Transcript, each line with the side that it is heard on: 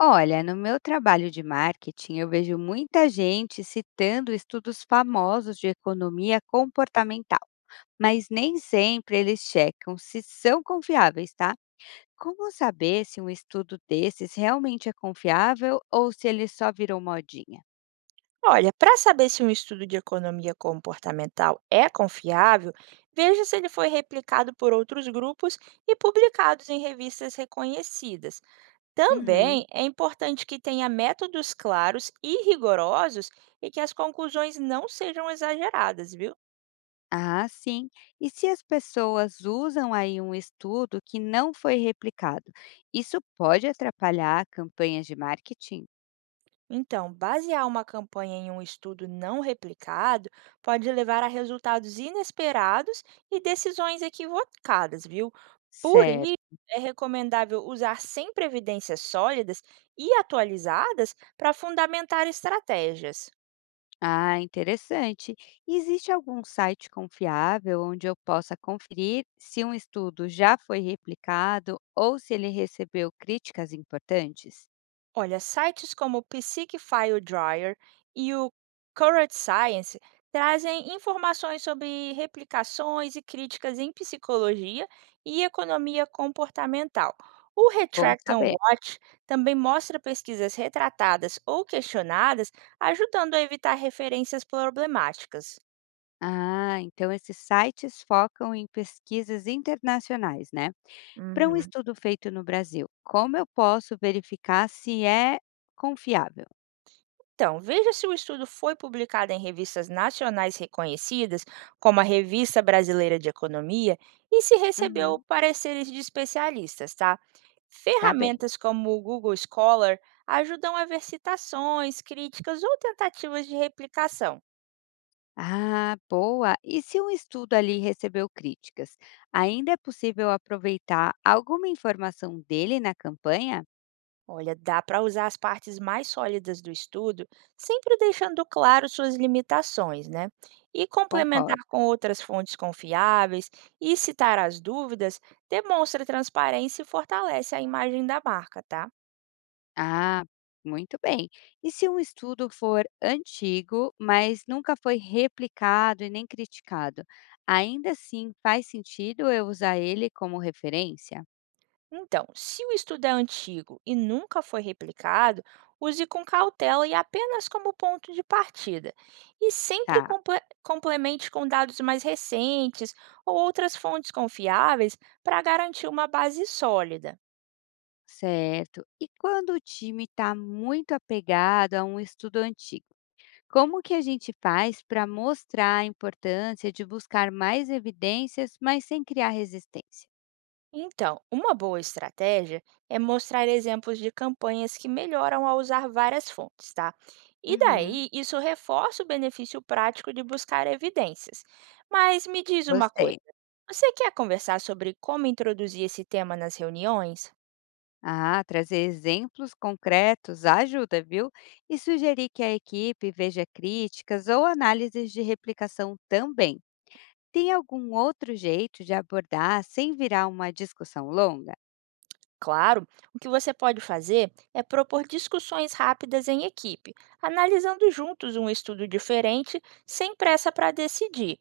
left: Olha, no meu trabalho de marketing, eu vejo muita gente citando estudos famosos de economia comportamental, mas nem sempre eles checam se são confiáveis, tá? Como saber se um estudo desses realmente é confiável ou se ele só virou modinha?
right: Olha, para saber se um estudo de economia comportamental é confiável, veja se ele foi replicado por outros grupos e publicado em revistas reconhecidas.
left: Uhum.
right: Também é importante que tenha métodos claros e rigorosos e que as conclusões não sejam exageradas, viu?
left: Ah, sim. E se as pessoas usam aí um estudo que não foi replicado, isso pode atrapalhar campanhas de marketing?
right: Então, basear uma campanha em um estudo não replicado pode levar a resultados inesperados e decisões equivocadas, viu? Por
left: Certo.
right: isso, é recomendável usar sempre evidências sólidas e atualizadas para fundamentar estratégias.
left: Ah, interessante. Existe algum site confiável onde eu possa conferir se um estudo já foi replicado ou se ele recebeu críticas importantes?
right: Olha, sites como o Psyc File Dryer e o Current Science trazem informações sobre replicações e críticas em psicologia e economia comportamental. O
left: Bom
right: Retract and
left: saber.
right: Watch também mostra pesquisas retratadas ou questionadas, ajudando a evitar referências problemáticas.
left: Ah, então esses sites focam em pesquisas internacionais, né? Para um
right: Uhum.
left: estudo feito no Brasil, como eu posso verificar se é confiável?
right: Então, veja se o estudo foi publicado em revistas nacionais reconhecidas, como a Revista Brasileira de Economia, e se recebeu
left: Uhum,
right: pareceres de especialistas, tá?
left: tá bem.
right: Ferramentas como o Google Scholar ajudam a ver citações, críticas ou tentativas de replicação.
left: Ah, boa! E se um estudo ali recebeu críticas, ainda é possível aproveitar alguma informação dele na campanha?
right: Olha, dá para usar as partes mais sólidas do estudo, sempre deixando claro suas limitações, né? E complementar
left: Concordo.
right: com outras fontes confiáveis e citar as dúvidas demonstra transparência e fortalece a imagem da marca, tá?
left: Ah, muito bem. E se um estudo for antigo, mas nunca foi replicado e nem criticado, ainda assim faz sentido eu usar ele como referência?
right: Então, se o estudo é antigo e nunca foi replicado, use com cautela e apenas como ponto de partida. E sempre
left: Tá,
right: complemente com dados mais recentes ou outras fontes confiáveis para garantir uma base sólida.
left: certo. E quando o time está muito apegado a um estudo antigo? Como que a gente faz para mostrar a importância de buscar mais evidências, mas sem criar resistência?
right: Então, uma boa estratégia é mostrar exemplos de campanhas que melhoram ao usar várias fontes, tá? E
left: Uhum.
right: daí, isso reforça o benefício prático de buscar evidências. Mas me diz uma coisa:
left: Gostei.
right: você quer conversar sobre como introduzir esse tema nas reuniões?
left: Ah, trazer exemplos concretos ajuda, viu? E sugerir que a equipe veja críticas ou análises de replicação também. Tem algum outro jeito de abordar sem virar uma discussão longa?
right: Claro, o que você pode fazer é propor discussões rápidas em equipe, analisando juntos um estudo diferente, sem pressa para decidir.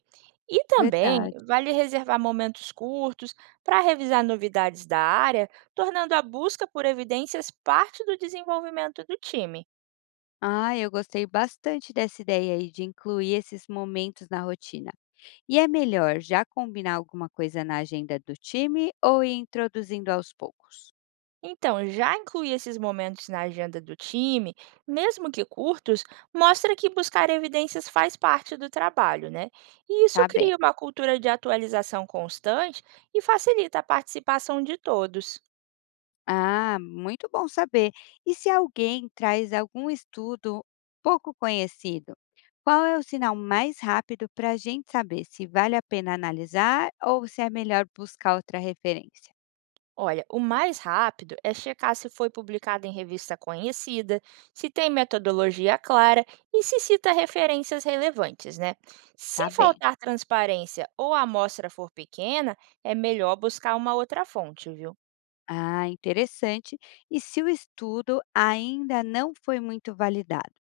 right: E também
left: Verdade.
right: vale reservar momentos curtos para revisar novidades da área, tornando a busca por evidências parte do desenvolvimento do time.
left: Ah, eu gostei bastante dessa ideia aí de incluir esses momentos na rotina. E é melhor já combinar alguma coisa na agenda do time ou ir introduzindo aos poucos?
right: Então, já incluir esses momentos na agenda do time, mesmo que curtos, mostra que buscar evidências faz parte do trabalho, né? E isso
left: Tá bem.
right: cria uma cultura de atualização constante e facilita a participação de todos.
left: Ah, muito bom saber. E se alguém traz algum estudo pouco conhecido, qual é o sinal mais rápido para a gente saber se vale a pena analisar ou se é melhor buscar outra referência?
right: Olha, o mais rápido é checar se foi publicado em revista conhecida, se tem metodologia clara e se cita referências relevantes, né? Se
left: Tá bem.
right: faltar transparência ou a amostra for pequena, é melhor buscar uma outra fonte, viu?
left: Ah, interessante. E se o estudo ainda não foi muito validado,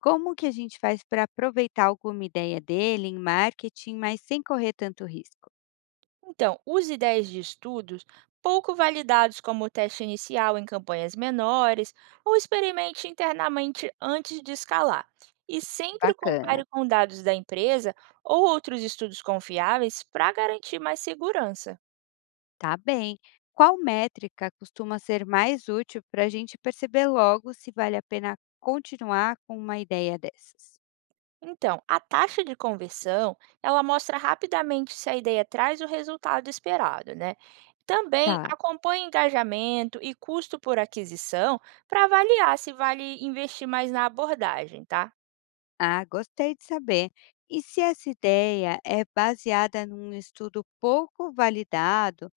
left: como que a gente faz para aproveitar alguma ideia dele em marketing, mas sem correr tanto risco?
right: Então, use ideias de estudos pouco validados como o teste inicial em campanhas menores ou experimente internamente antes de escalar. E sempre
left: Bacana,
right: compare com dados da empresa ou outros estudos confiáveis para garantir mais segurança.
left: tá bem. Qual métrica costuma ser mais útil para a gente perceber logo se vale a pena continuar com uma ideia dessas?
right: Então, a taxa de conversão, ela mostra rapidamente se a ideia traz o resultado esperado, né? Também
left: Tá.
right: acompanhe engajamento e custo por aquisição para avaliar se vale investir mais na abordagem, tá?
left: Ah, gostei de saber. E se essa ideia é baseada num estudo pouco validado?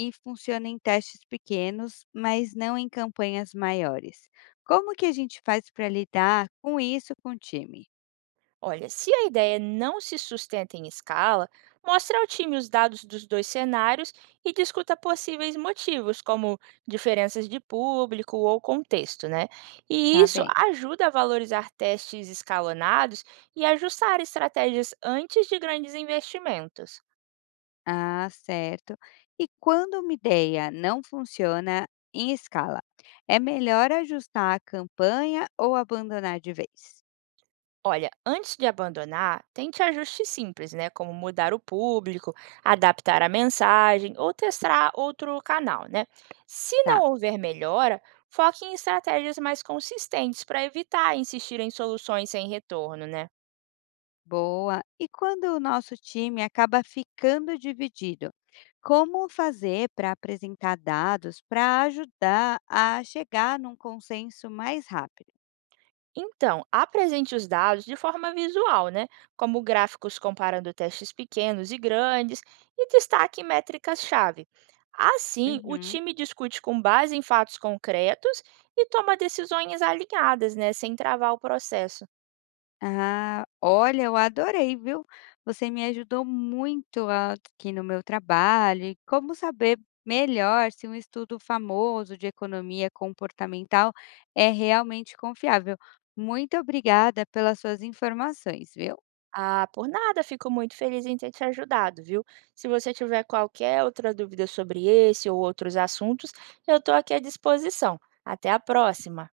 left: E funciona em testes pequenos, mas não em campanhas maiores. Como que a gente faz para lidar com isso com o time?
right: Olha, se a ideia não se sustenta em escala, mostre ao time os dados dos dois cenários e discuta possíveis motivos, como diferenças de público ou contexto, né? E
left: Tá
right: isso
left: bem.
right: ajuda a valorizar testes escalonados e ajustar estratégias antes de grandes investimentos.
left: Ah, certo. E quando uma ideia não funciona em escala, é melhor ajustar a campanha ou abandonar de vez?
right: Olha, antes de abandonar, tente ajustes simples, né? Como mudar o público, adaptar a mensagem ou testar outro canal, né? Se
left: Tá,
right: não houver melhora, foque em estratégias mais consistentes para evitar insistir em soluções sem retorno, né?
left: boa. E quando o nosso time acaba ficando dividido, como fazer para apresentar dados para ajudar a chegar num consenso mais rápido?
right: Então, apresente os dados de forma visual, né? Como gráficos comparando testes pequenos e grandes e destaque métricas-chave. Assim, o
left: Uhum.
right: time discute com base em fatos concretos e toma decisões alinhadas, né? Sem travar o processo.
left: Ah, olha, eu adorei, viu. Você me ajudou muito aqui no meu trabalho e como saber melhor se um estudo famoso de economia comportamental é realmente confiável. Muito obrigada pelas suas informações, viu.
right: Ah, por nada, fico muito feliz em ter te ajudado, viu? Se você tiver qualquer outra dúvida sobre esse ou outros assuntos, eu estou aqui à disposição. Até a próxima!